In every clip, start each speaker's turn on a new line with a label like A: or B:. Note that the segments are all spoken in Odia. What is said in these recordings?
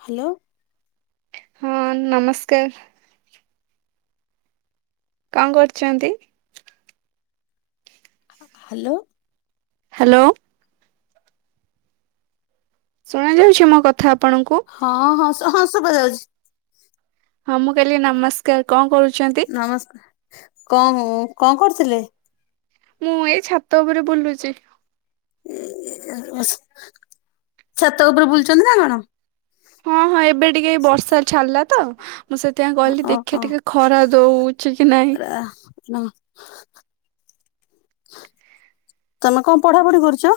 A: ହାଲୋ।
B: ହଁ ନମସ୍କାର। କଣ କରୁଛନ୍ତି?
A: ହାଲୋ।
B: ହାଲୋ। ଶୁଣାଯାଉଛି ମୋ କଥା ଆପଣଙ୍କୁ?
A: ହଁ ହଁ ହଁ ଶୁଭାଯାଉଛି।
B: ହଁ ମୁଁ କହିଲି ନମସ୍କାର। କଣ କରୁଚ୍
A: ନମସ୍କାର। କଣ କଣ କରୁଥିଲେ?
B: ମୁଁ ଏଇ ଛାତ ଉପରେ ବୁଲୁଛି।
A: ଏ ଛାତ ଉପରେ ବୁଲୁଛନ୍ତି ନା କଣ?
B: ହଁ ହଁ ଏବେ ଟିକେ ବର୍ଷା ଛଡିଲା ତ ମୁଁ ସେ ଥିପାଇଁ କହିଲି ଦେଖିବା
A: ଓହୋ
B: ଟିକେ ଖରା ଦୋଉଛି କି ନାହିଁ।
A: ହ ତମେ କଣ ପଢାପଢି କରୁଛ?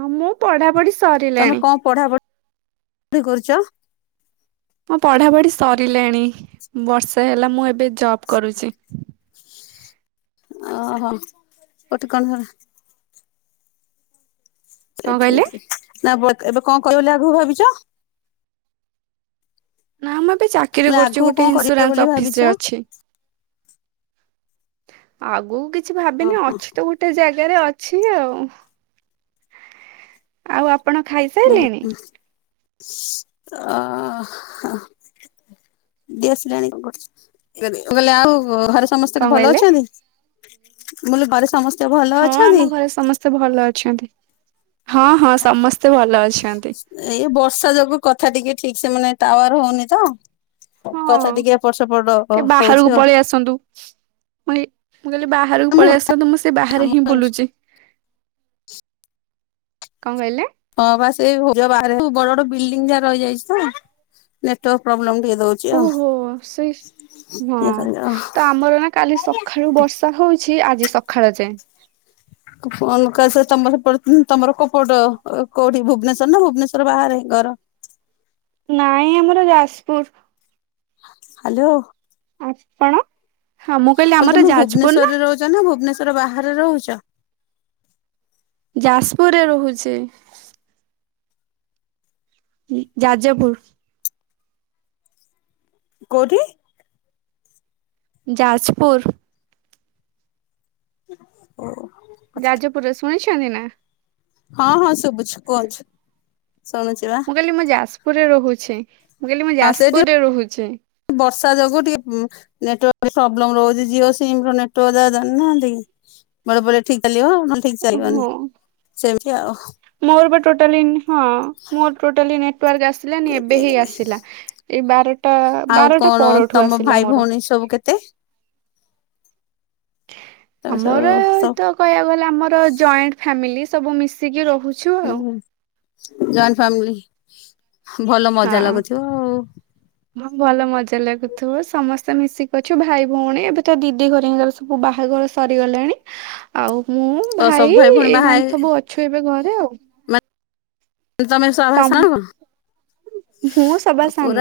B: ହଁ ମୁଁ ପଢା ପଢି ସ
A: ତମେ କଣ ପଢା ପଢିି କରୁଛ?
B: ମୋ ପଢାପଢି ସରିଲାଣି ବର୍ଷେ ହେଲା ମୁଁ ଏବେ ଜବ୍ କରୁଛି।
A: ଓହୋ କୋଠି କଣ [unintelligible]
B: କଣ
A: [unintelligible]
B: କହିଲେ?
A: ନା ଏ ଏବେ କଣ କରିବ ବୋଲି ଆଗକୁ ଭାବିଛ?
B: ନା ମୁଁ ଏବେ ଚାକିରି
A: ବୋଲେ
B: କରୁଛି
A: ଆଗକୁ କଣ
B: ଗୋଟେ
A: କରିବ
B: ଇନ୍ସୁରାନ୍ସ
A: ବୋଲି
B: ଅଫିସ
A: ଭାବିଛ?
B: ରେ ଅଛି। ଆଗକୁ କିଛି ଭାବିନି ଅଛି ତ ଗୋଟେ ଜାଗାରେ ଅଛି ଆଉ। ଆଉ ଆପଣ ଖାଇସାଇଲେଣି?
A: ଅ ହା ମୁ କହିଲି ଆଉ-ଉ-ଉ-ଉ ଘରେ ସବୁ ସମସ୍ତେଙ୍କ
B: କଣ
A: ଭଲ
B: କହିଲେ?
A: ଅଛନ୍ତି, ମୁଁ କହିଲି ଘରେ ସମସ
B: ହଁ ଆମ ଘରେ ସମସ୍ତେ ଭଲ ଅଛନ୍ତି। ହଁ ହଁ
A: କଥା
B: ସମସ୍ତେ ଭଲ ଅଛନ୍ତି।
A: ଏଇ ବର୍ଷା ଯୋଗୁ କଥା ଟିକେ ଠିକ ସେ ମାନେ ଟାୱାର ହଉନି ତ। କଥା
B: ହଁ
A: ଟିକେ ଏପଟ ସେପ
B: ଟିକେ ବାହାରକୁ ପଳେଇ ଆସନ୍ତୁ। ମୁଇ ମୁଁ କହିଲି ବାହାରକୁ
A: ଆମ
B: ପଳେଇ ଆସନ୍ତୁ ମୁଁ ସେ ବାହାରେ
A: ଆମ
B: ହିଁ ବୁଲୁଛି। କଣ କହିଲେ?
A: ହଁ ବା ସେ ବାହ ବଡ ବଡ ବିଲଡିଙ୍ଗ ଯା ରହିଯାଇଛି ତ ନେଟୱାର୍କ ପ୍ରୋବ୍ଲେମ ଟିକେ ଦଉଛି। ଆଉ।
B: ଓହୋ ସେଇ ହଁ
A: ଇଏ କରିବା ଆଉ
B: ତ ଆମର ନା କାଲି ସ ଖାଳୁ ବର୍ଷା ହଉଛି ଆଜି ସଖାଳ ଯାଏଁ।
A: କ [unintelligible] ତମ କୋପଟ କୋଉଠି ଭୁବନେଶ୍ଵର ନା ଭୁବନେଶ୍ଵର ବାହାରେ ଘର?
B: ନାଇଁ ଆମର ଯାଜପୁର।
A: ହ୍ୟାଲୋ।
B: ଆପଣ ହଁ ମୁଁ କହିଲି ଆମର ଯାଜପୁର ନା।
A: ଶ୍ୱର ନା ଭୁବନେଶ୍ୱର୍ ବାହାରେ ରହୁଛ?
B: ଯାଜପୁରରେ ରହୁଛି। ଯାଜପୁର।
A: କୋଉଠି?
B: ଯାଜପୁର।
A: ଓ।
B: ଯାଜପୁରରେ ଶୁଣିଛନ୍ତି ନା?
A: ହଁ ହଁ ଶୁଭୁଛି କୁହନ୍ତୁ। ଶୁଣୁଛି ବା।
B: ମୁଁ କହିଲି ମୁଁ ଯାଜପୁରରେ ରହୁଛି। ମୁଁ କହିଲି ମୁଁ
A: ହଁ ସେଇଠି
B: ଯାଜପୁରରେ ରହୁଛି।
A: ବର୍ଷା ଯୋଗୁ ଟିକେ ଉ ନେଟୱାର୍କ [unintelligible] ପ୍ରୋବ୍ଲେମ ରହୁଛି ଜିଓ ସିମ ର ନେଟୱାର୍କ ଯାହା ଜାଣିନାହାନ୍ତି କି। ବେଳେ ବେଳେ ଠିକ୍ ଚାଲିବ। ନହେଲେ ଠିକ
B: ଓହୋ।
A: ଚାଲିବନି ସେମିତି ଆଉ।
B: ମୋର ବା ଟୋଟାଲି ହଁ ମୋର ଟୋଟାଲି ନେଟୱର୍କ ଆସିଲାନି। ଏବେ ହେଇ ଆସିଲା। ଏଇ ବାରଟା
A: ଆଉ
B: ବାରଟା
A: କଣ
B: ପରଠୁ
A: ତମ
B: ଆସିଲା।
A: ଭାଇ
B: ମୋର।
A: ଭଉଣୀ ସବୁ କେତେ? ତମେ ସବୁ
B: ଆମର-ଅ-ଅ-ଅ
A: ସବୁ
B: ତ କହିବାକୁ ଗଲେ ଆମର ଜଏଣ୍ଟ ଫ୍ୟାମିଲି ସବୁ ମିଶିକି ରହୁଛୁ। ଆଉ।
A: ହୁଁ ଜଏଣ୍ଟ ଫ୍ୟାମିଲି ଭଲ
B: ହଁ।
A: ମଜା ଲାଗୁଥିବ ଆଉ।
B: ହଁ ଭଲ ମଜା ଲାଗୁଥିବ ସମସ୍ତେ ମିଶିକି ଅଛୁ ଭାଇ ଭଉଣୀ ଏବେ ତ ଦିଦି ଘରିକାଙ୍କର ସ ସବୁ ବାହାଘର ସରିଗଲାଣି ଆଉ ମୁଁ
A: ତ ସବୁ
B: ଭାଇ
A: ଭଉଣୀ ବାହା ହେଇ
B: ଏଇମାନେ ସବୁ ଅ ଛୁ ଏବେ ଘରେ ଆଉ।
A: ତମେ ସଭା ସାନ?
B: ମୁଁ ସବା ସାନ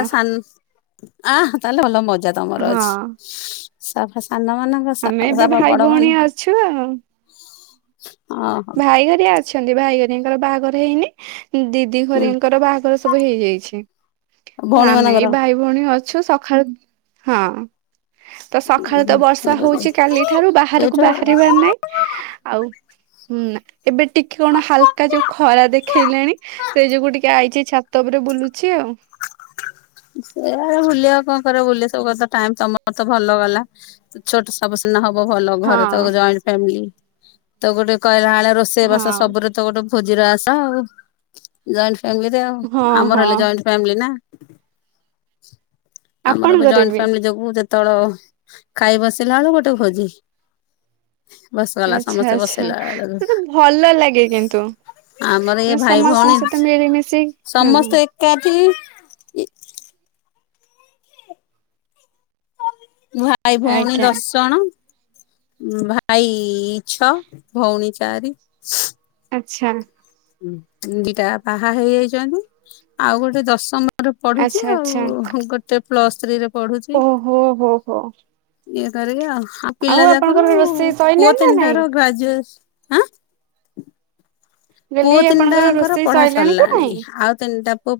A: ଆହ୍ ତାହେଲେ ଭଲ ମଜା ତମର ଅଛି।
B: ହଁ।
A: ସଭା ସାନ ମାନଙ୍କ
B: ଆମେ ଏବେ
A: [unintelligible]
B: ଭାଇ
A: ବଡ
B: ଭଉଣୀ
A: ମାନଙ୍କ
B: ଅଛୁ
A: ହଁ।
B: ଭାଇଘରିଆ ଅଛନ୍ତି ଭାଇଘରିଆଙ୍କର ବାହାଘର ହେଇନି। ଦି ଦି ଘରିଆ ଙ୍କର ବାହାଘର ସବୁ ହେଇଯାଇଛି। ତ
A: ଭଉଣୀ
B: ଆମେ ଏଇ
A: ମାନଙ୍କର
B: ଭାଇ ଭଉଣୀ ଅଛୁ ସକାଳୁ ହଁ। ତ ସଖାଳୁ
A: ସେଇଠୁ
B: ତ ବର୍ଷା ହଉଛି କାଲି ଠାରୁ ବାହାରକୁ ବାହାରିବାର ନାହିଁ। ଆଉ ନା। ଏବେ ଟିକେ କଣ ହାଲକା ଯୋଉ ଖରା ଦେଖେଇଲାଣି ସେ ଯୋଗୁ ଟିକେ ଆଇଛି ଛାତ ଉପରେ ବୁଲୁ ଛି ଆଉ।
A: ସେଆ ବୁଲିବା କଣ କରିବା ବୁଲିବା ସବୁ କଥା ଟାଇମ୍ ତମର ତ ଭଲ ଗଲା। ଛୋଟ ସବୁ ସିନା ହବ ଭଲ ଘରେ ତ
B: ହଁ
A: ଜଏଣ୍ଟ ଫ୍ୟାମିଲି ତ ଗୋଟେ କହିଲା ବ [unintelligible] ସେ ବର୍ଷ
B: ହଁ
A: ସବୁରେ ତ ଗୋଟେ ଭୋଜିର ଆଶା ଆଉ ଜଏଣ୍ଟ ଫ୍ୟାମିଲିରେ ଆଉ
B: ହଁ
A: ଆମର ହେଲେ
B: ହଁ
A: ଜଏଣ୍ଟ ଫ୍ୟାମିଲି ନା ଆମର ବି ଜଏଣ୍ଟ ଫ୍ୟାମିଲି ଯୋଗୁ ଯେତେବେଳେ ଖାଇ ବସିଲା ବେଳୁ ଗୋଟେ ଭୋଜି ବସି ଗଲା
B: ଆଚ୍ଛା
A: ସମସ୍ତେ
B: ଆଚ୍ଛା।
A: ବସେଇଲା ଆ
B: ସେତ ଭଲ ଲାଗେ କିନ୍ତୁ
A: ଆମର ଏ
B: ମାନେ
A: ଭାଇ
B: ସମସ୍ତଙ୍କ
A: ଭଉଣୀ
B: ସହିତ ମିଳିମିଶି ହଁ।
A: ସମସ୍ତେ ଏକାଠି ଭାଇ ଭଉଣୀ
B: ଆଜ୍ଞା
A: ଦଶ ଜଣ ଭାଇ ଛଅ ଭଉଣୀ ଚାରି
B: ଆଛା।
A: ଦିଟା ବାହା ହେଇଯାଇଛନ୍ତି ଆଉ ଗୋଟେ ଦଶମ ମୋର ପଢୁଛି
B: ଆଚ୍ଛା ଆଚ୍ଛା
A: ଆଉ ଗୋଟେ ପ୍ଲସ୍ ଥ୍ରୀରେ ପଢୁଛି
B: ଓହୋ ହୋ ହୋ।
A: ଇଏ କରିକି ଆଉ ଆଉ ପିଲା ଯାକରୁ
B: ଆପଣଙ୍କର ରୋଷେଇ
A: ପୁଅ
B: ସଇଲାଣି ନା
A: ତିନିଟା
B: ନାଇଁ?
A: ର ଗ୍ରାଜୁଏସଁ ଆଁ
B: ମୁଁ
A: ପୁଅ
B: କହିଲି ଆପଣଙ୍କର
A: ତିନିଟାଙ୍କର
B: ରୋଷେଇ
A: ପଢା
B: ସଇଲାଣି କି ନାଇଁ?
A: ସରିଲାଣି ଆଉ ତିନିଟା ପୁଅ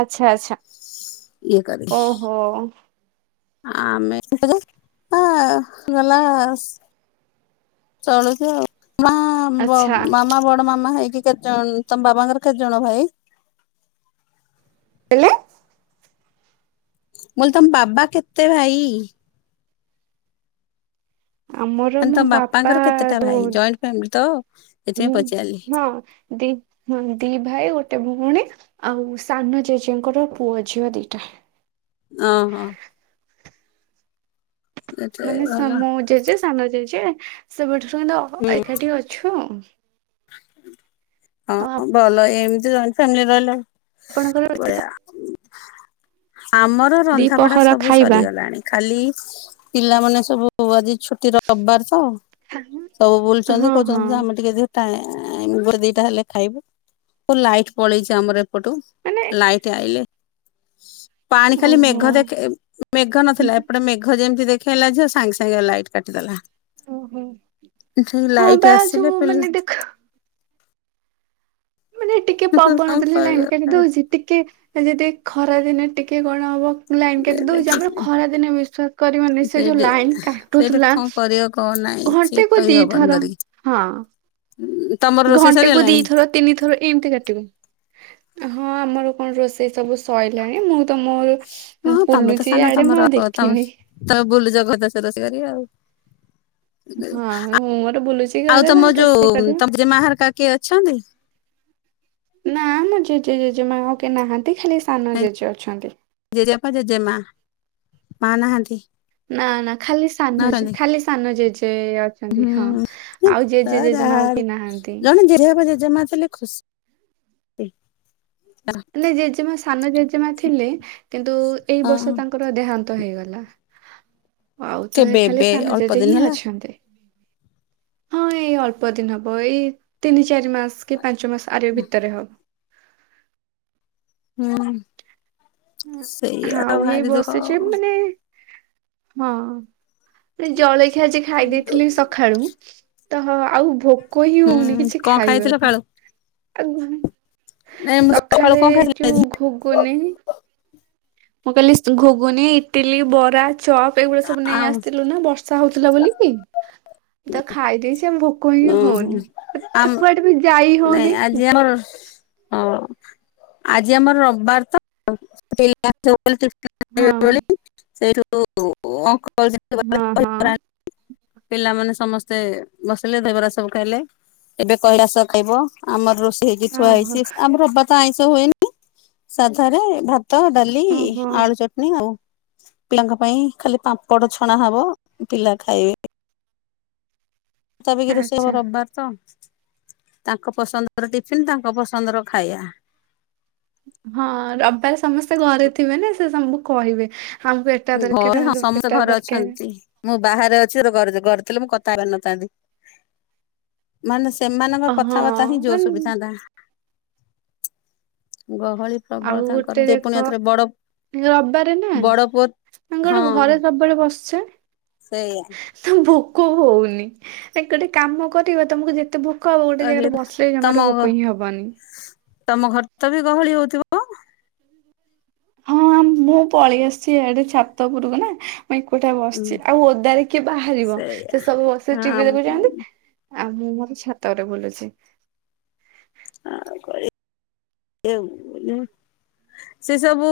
B: ଆଚ୍ଛା ଆଚ୍ଛା
A: ଇଏ
B: ଓହୋ
A: [unintelligible] ଆମେ [unintelligible] ଅ ଗଲା ଚଳୁଛି ଆଉ ମା
B: ଆଚ୍ଛା
A: ମାମା ବଡ ମାମା ହେଇକି କେତେ ଜଣ ତମ ବାବାଙ୍କର କେତେ ଜଣ ଭାଇ
B: ହେଲେ
A: ମୁ କହିଲି ତମ ବାବା କେତେ ଭାଇ?
B: ଆମର
A: ମାନେ
B: ମୋ
A: ତମ
B: ବାପା
A: ବାପାଙ୍କର କେତେଟା
B: ର
A: ଭାଇ ଜଏଣ୍ଟ ଫ୍ୟାମିଲି ତ ସେଥିପାଇଁ ପଚାରିଲି
B: ହଁ ଦି ହଁ ଦି ଭାଇ ଗୋଟେ ଭଉଣୀ ଆଉ ସାନ ଜେଜେଙ୍କର ପୁଅ ଝିଅ ଦିଟା
A: ଅଁ ହଁ। ଏତେ
B: ମାନେ ସା
A: ଭଲ।
B: ମୁଁ ଜେଜେ ସାନ ଜେଜେ ସେବେଠୁ ଏକାଠି ଅଛୁ ଆଉ ଆଉ
A: ହଁ ଭଲ ଏମିତି ଜଏଣ୍ଟ ଫାମିଲି ରହିଲେ
B: ଆପଣଙ୍କର
A: ଵଢିଆ ଆମର
B: ଦି
A: ରନ୍ଧାପଢା
B: ପହର
A: ସବୁ
B: ଖାଇବା
A: ସରିଗଲାଣି କାଲି ପିଲାମାନେ ସବୁ ଆଜି ଛୋଟ ତିର ରବିବାର ତ ସବୁ
B: ହଁ
A: ବୁଲଛନ୍ତି
B: ହଁ
A: କହୁଛନ୍ତି ବ ଆମେ ଟିକେ ଦେ ଗୋଟେ ଦିଟା ହେଲେ ଖାଇବେ ଲାଇଟ ପଳେଇଛି ଆମର ଏପଟୁ
B: ମାନେ
A: ଲାଇଟ୍ ଟି ଆଇଲେ ପାଣି ଖାଲି
B: ଓହୋ
A: ମେଘ ଦେଖ ମେଘ ନଥିଲା ଏପଟେ ମେଘ ଯେମତି ଦେଖ ଥେଲା ଯେ ସାଙ୍ଗେ ସାଙ୍ଗେ ଲାଇଟ୍ କାଟିଦେଲା
B: ଓହୋ
A: ଯେ
B: ହଁ
A: ଲାଇଟ୍
B: ବା
A: ଆସିଲେ
B: ଯୋଉ
A: ପିଲା
B: ମାନେ ଦେଖ ମାନେ ଟିକେ
A: କଣ
B: ପବନଦେଲେ ଲାଇନ
A: କରିବା
B: କାଟି ଦଉଛି ଟିକେ ଯଦି ଖରା ଦିନେ ଟିକେ କଣ ହବ ଲାଇନ କାଟି
A: ସେଇଟା
B: ଦଉଛି ଆମର
A: କିଛି
B: ଖରା ଦିନେ ବିଶ୍ଵାସ କରିବନି ସେ ଯୋଉ
A: ସେଇଠି
B: ଲାଇନ
A: ସେଇଠି
B: କାଟୁଥିଲା
A: କଣ କରିବ କଣ ନାହିଁ [unintelligible]
B: ଘଣ୍ଟେ
A: ହେଇଚି
B: କୁ
A: କହି ହବନି
B: ଦିଥର
A: ଧରି
B: ହଁ।
A: ତମର ରୋଷେଇ ସାରିଗଲାଣି?
B: ତିନି ଥର ଏମତି କାଟିବୁ ହଁ ଆମର କଣ ରୋଷେଇ ସବୁ ସଇଲାଣି ମୁଁ ତ ମୋର
A: ହଁ ତମେ ତ
B: ବୁଲୁଛି
A: ସାନ
B: ଇଆଡେ
A: ତମର
B: ମୁଁ ଆଉ
A: ତମେ
B: ଦେଖିନି
A: ତମେ ବୁଲୁଛ [unintelligible] ଘ ଦସ ରସ କରି [unintelligible] ଆଉ
B: ହଁ ମୁଁ ମୋର ବୁଲୁଛି
A: ଆଉ
B: ଘରେ
A: ତମର
B: ତାଙ୍କ ରୋଷେଇ
A: ଯୋଉ
B: କରିବା
A: ତମ ଯେ ମା ହେରିକା କିଏ ଅଛନ୍ତି?
B: ନା ଆମ ଜେଜେ ଜେଜେମାଁ ଆଉ କେହି ନାହାନ୍ତି ଖାଲି ସାନ ଜେଜେ ଅଛନ୍ତି।
A: ଜେଜେବାପା ଜେଜେମା ମା ନାହାନ୍ତି?
B: ନା ନା ଖାଲି
A: ନା
B: ସାନ
A: ଅଛନ୍ତି?
B: ଖାଲି ସାନ ଜେଜେ ଅଛନ୍ତି ହଁ।
A: ହୁଁ
B: ଆଉ
A: ତ
B: ଜେଜେ
A: ଯାହା
B: ଜେଜେମା ଆଉ କିଏ ନାହାନ୍ତି।
A: ଜଣେ ଜେଜେବାପା ଜେଜେ ଜେଜେ ମା ଥିଲେ ଖୁସି
B: ନେ ଜେଜେମା ସାନ ଜେଜେମା ଥିଲେ କିନ୍ତୁ ଏଇ
A: ହଁ
B: ବର୍ଷ ତା ଙ୍କର ଦେହାନ୍ତ ହେଇଗଲା। ଆଉ ତ ଏ
A: କେବେ
B: ଖାଲି
A: ଏବେ
B: ସାନ
A: ଅଳ୍ପ
B: ତଜେ
A: ଦିନ
B: ହିଁ
A: ହେଲା
B: ଅଛନ୍ତି। ହଁ ଏଇ ଅଳ୍ପ ଦିନ ହବ ଏଇ ତିନି ଚାରି ମାସ କି ପାଞ୍ଚ ମାସ ଆର ଭିତରେ ହବ।
A: ହୁଁ। ସେଇଆ ତ
B: ହଁଉ ଏଇ
A: ଭାରି ଦୁଃଖ ଆଉ।
B: ବସିଛି ମାନେ ହଁ ସେ ଜଳଖିଆ ଆଜି ଖାଇ ଦେଇେଇଥିଲି ସକାଳୁ। ତ ହ ଆଉ ଭୋକ ହିଁ
A: ହୁଁ
B: ହଉନି କିଛି
A: କଣ ଖାଇଥିଲ
B: ଖାଇବାକୁ।
A: ସକାଳୁ
B: ଆଉ
A: ନାଇଁ ମୁଁ ସକାଳୁ
B: ସକାଳେ
A: କଣ ଖାଇଥିଲି ଆଜି
B: ଯୋଉ ଘୋଗୁନି ମୁଁ କାଲି ଘୁଗୁନି ଇଟିଲି ବରା ଚପ୍ ଏଗୁରା ସବୁ ନେଇ
A: ଆଉ
B: ଆସିଥିଲୁ ନା ବର୍ଷା ବର୍ଷା ହଉଥିଲା ବୋଲି କି? ତ ଖାଇଦେଇଚି ସେ ଭୋକ ହି
A: ଉଁ
B: ହଉନି
A: ହୁଁ
B: ତ କୁଆଡେ ବି ଯାଇ ହଉନି।
A: ମର ରୋଷ ଅଉ ଆଜି ଆମର ରବିବାର ତ
B: ହଁ
A: [inaudible] ସେଠୁ [inaudible]
B: ହଁ ହଁ।
A: ରାତି ପିଲାମାନେ ସମସ୍ତେ ବସିଲେ ଧେବରା ସବୁ ଖାଇଲେ ଏବେ କୈଳାସ ଖାଇବ। ଆମର ରୋଷେଇ ହେଇକି ଥୁଆ
B: ଓହୋ
A: ହେଇଛି ଆମର ରବାର ତ ଆଇଁଷ ହୁଏନି ସାଧାରେ ଭାତ ଡାଲି
B: ଓହୋ
A: ଆଳୁ ଚଟଣିୀ ଆଉ ପିଲାଙ୍କ ପାଇଁ ଖାଲି ପାମ୍ପଡ଼ ଛଣା ହବ। ପିଲା ଖାଇବେ। ତା ବି ଗିରୋଷେଇ
B: ଆଚ୍ଛା।
A: ଘର ରବାର। ତ ତାଙ୍କ ପସନ୍ଦର ଟିଫିନ ତାଙ୍କ ପସନ୍ଦର ଖାଇବା।
B: ହଁ ରବିବାର ସମସ୍ତେ ଘରେ ଥିବେ ନା ସେ ସବୁ କହିବେ ଆମକୁ ଏଟା ଦରକାର
A: ଘରେ ହଁ
B: ଆମକୁ
A: ସମସ୍ତେ
B: ସେଟା
A: ଘରେ
B: ଦରକାର
A: ଅଛନ୍ତି ମୁଁ ବାହାରେ ଅଛିରେ ଘରେ ଦେଥିଲେ ମୁଁ କଥା ହେଇପାରିନଥାନ୍ତି। ମାନେ ସେମାନଙ୍କ
B: ହଁ
A: କଥାବାର୍ତ୍ତା ହିଁ ଜୋର
B: ମାନେ
A: ସୁବିଥା ନ୍ତା। ଗହଳି
B: ଆଉ
A: ସବୁବେଳେ
B: ଗୋଟେ
A: ତାଙ୍କର ସେ
B: ଦେଖ
A: ପୁଣି ଆଉଥରେ ବଡ ବଡ ପୁଅ
B: ତାଙ୍କୁ ଗୋଟେ
A: ହଁ
B: ଘରେ ସବୁବେଳେ
A: ସେଇଆ
B: ବସଛେ। ଭୋକ ହଉନି ଏ ଗୋଟେ କାମ କରିବା ତମକୁ ଯେତେ ଭୋକ ଭୋକ ହବ ଗୋଟେ ଜାଗାରେ ବସିଲେ
A: ତମ
B: ଜମାରୁ ଭୋକ ହିଁ ହବନି।
A: ତମ ଘର ତ ବି ଗହଳି ହଉଥିବ।
B: ହଁ ମୁଁ ପଳେଇ ଆସିଛି ଏଆଡେ ଛାତ ଉପରକୁ ନା। ମୁଇଁ କୋଟିଆ
A: ହୁଁ
B: ବସିଛି ଆଉ ଓଦାରେ କିଏ ବାହାରିବ
A: ସେଇଆ
B: ସେ ସବୁ ବସି ଟିଭି
A: ହଁ
B: ଦେଖୁଛନ୍ତି। ଆ ମୁଁ ମୋର ଛାତରେ ବଲୁଛି।
A: ଆଉ କଣ? ଏ ସେ ସବୁ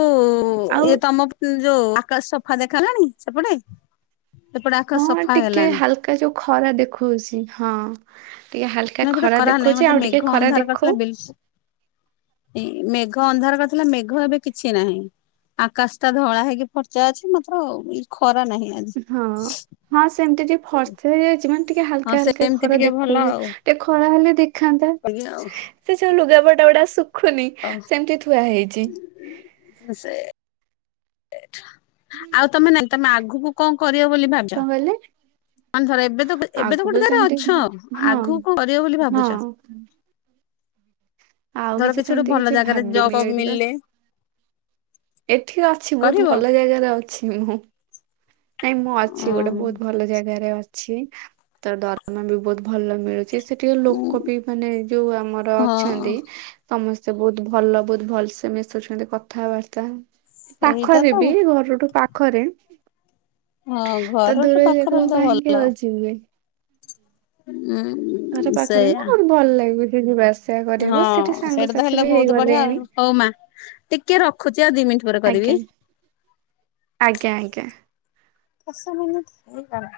B: ଆଉ
A: ଇଏ ତମ ଯୋଉ ଆକାଶ ସଫା ଦେଖା ହେଲାଣି ସେପଟେ। ସେପଟେ ଆକାଶ
B: ହଁ
A: ସଫା
B: ଟିକେ
A: ହେଲାଣି
B: ହାଲକା ଯୋଉ ଖରା ଦେଖଉଛି ହଁ। ଟିକେ ହାଲକା
A: ନା ଏପଟେ
B: ଖରା
A: ନାହିଁ
B: ଦେଖଉଛି
A: ମତେ
B: ଆଉ
A: ମେଘ
B: ଟିକେ ଖରା
A: ଅନ୍ଧାର କରିଥିଲା
B: ଦେଖଉ
A: ବିଲକୁଲ ମେଘ ଅନ୍ଧାର କରିଥିଲା ମେଘ ଏବେ କିଛି ନାହିଁ। ଆକାଶ ଟା ଧଳା ହେଇକି ଫର୍ଚ୍ଚା ଅଛି ମାତ୍ର ଇ ଖରା ନାହିଁ। ଆଜି
B: ହଁ ହଁ ସେମିତି ଟିକେ ଫର୍ ଥ୍ରୀ ଯଇଛି ମାନେ ଟିକେ
A: ହଁ
B: ହାଲକା ହାଲକା
A: ସେମିତି
B: ଖରା
A: ଟିକେ ଭଲ
B: ଦେଖଉଚି।
A: ଆଉ।
B: ଏ ଖରା ହେଲେ ଦେଖାନ୍ତା ସେ ଯୋଉ ଲୁଗାପଟା ଗୁଡା ଶୁଖୁନି
A: ଆଉ
B: ସେମିତି ଥୁ ଥୁଆ ହେଇଚି।
A: ସେ ଆଉ ତମେ ନାଇଁ ତମେ ଆଗକୁ କଣ କରିବ ବୋଲି ଭାବ
B: କଣ କହିଲେ?
A: ଏବେ ତ ଗୋଟେ
B: ଆଗକୁ
A: ଜାଗାରେ
B: ସେମିତି
A: ଅଛ
B: ହଁ
A: ଆଗକୁ କଣ କରିବ ବୋଲି ଭାବୁଛ?
B: ହଁ। ଆଉ
A: ଧର
B: କିଛି
A: ଗୋଟେ
B: ସେମିତି
A: ଭଲ
B: କିଛି
A: ଜାଗାରେ ଜବ୍
B: ଭାବିନି
A: ଫବ୍
B: ଏଇଠି ତ
A: ମିଳିଲେ
B: ଏଠି ଅଛି ବହୁତ
A: କରିବ?
B: ଭଲ ଜାଗାରେ ଅଛି ମୁଁ। ନାଇଁ ମୁଁ ଅଛି ଗୋଟେ ବହୁତ ଭଲ ଜାଗାରେ ଅଛି। ତ ଦରମା ବି ବହୁତ ଭଲ ମିଳୁଛି। ସେଠିକା
A: ଉଁ
B: ଲୋକ ବି ମାନେ ଯୋଉ ଆମର
A: ହଁ
B: ଅଛନ୍ତି ସମସ୍ତେ ବୋହୁତ୍ ଭଲ। ବୋହୁତ୍ ଭଲସେ ମିଶୁଛନ୍ତି କଥାବାର୍ତ୍ତା
A: ସେଇଟା ତ
B: ପାଖରେ ବି ଘରଠୁ ପାଖରେ
A: ହଁ ଘରଠୁ ପାଖରେ ହେଲେ ତ ଭଲ।
B: ଚିୟେ
A: ହୁଁ।
B: ଘର ପାଖରେ ନା ଆହୁରି ଭଲ ଲାଗିବ ଯିବା ଆସିବା
A: ହଁ
B: କରିବାକୁ ସେଠି
A: ସେଇଟା ତ
B: ସାଙ୍ଗସାଥି
A: ହେଲେ
B: ବି
A: ବୋହୁତ୍ ବଢିଆ ଆଉ।
B: ହେଇଗଲେଣି
A: ହଉ ମା ଟିକେ ରଖୁଛି ଆଉ ଦି ମିନିଟ ପରେ
B: ଆଜ୍ଞା
A: କରିବି।
B: ଆଜ୍ଞା ଆଜ୍ଞା।
A: ବର୍ଷା ଦିନେ ହେଇ କାର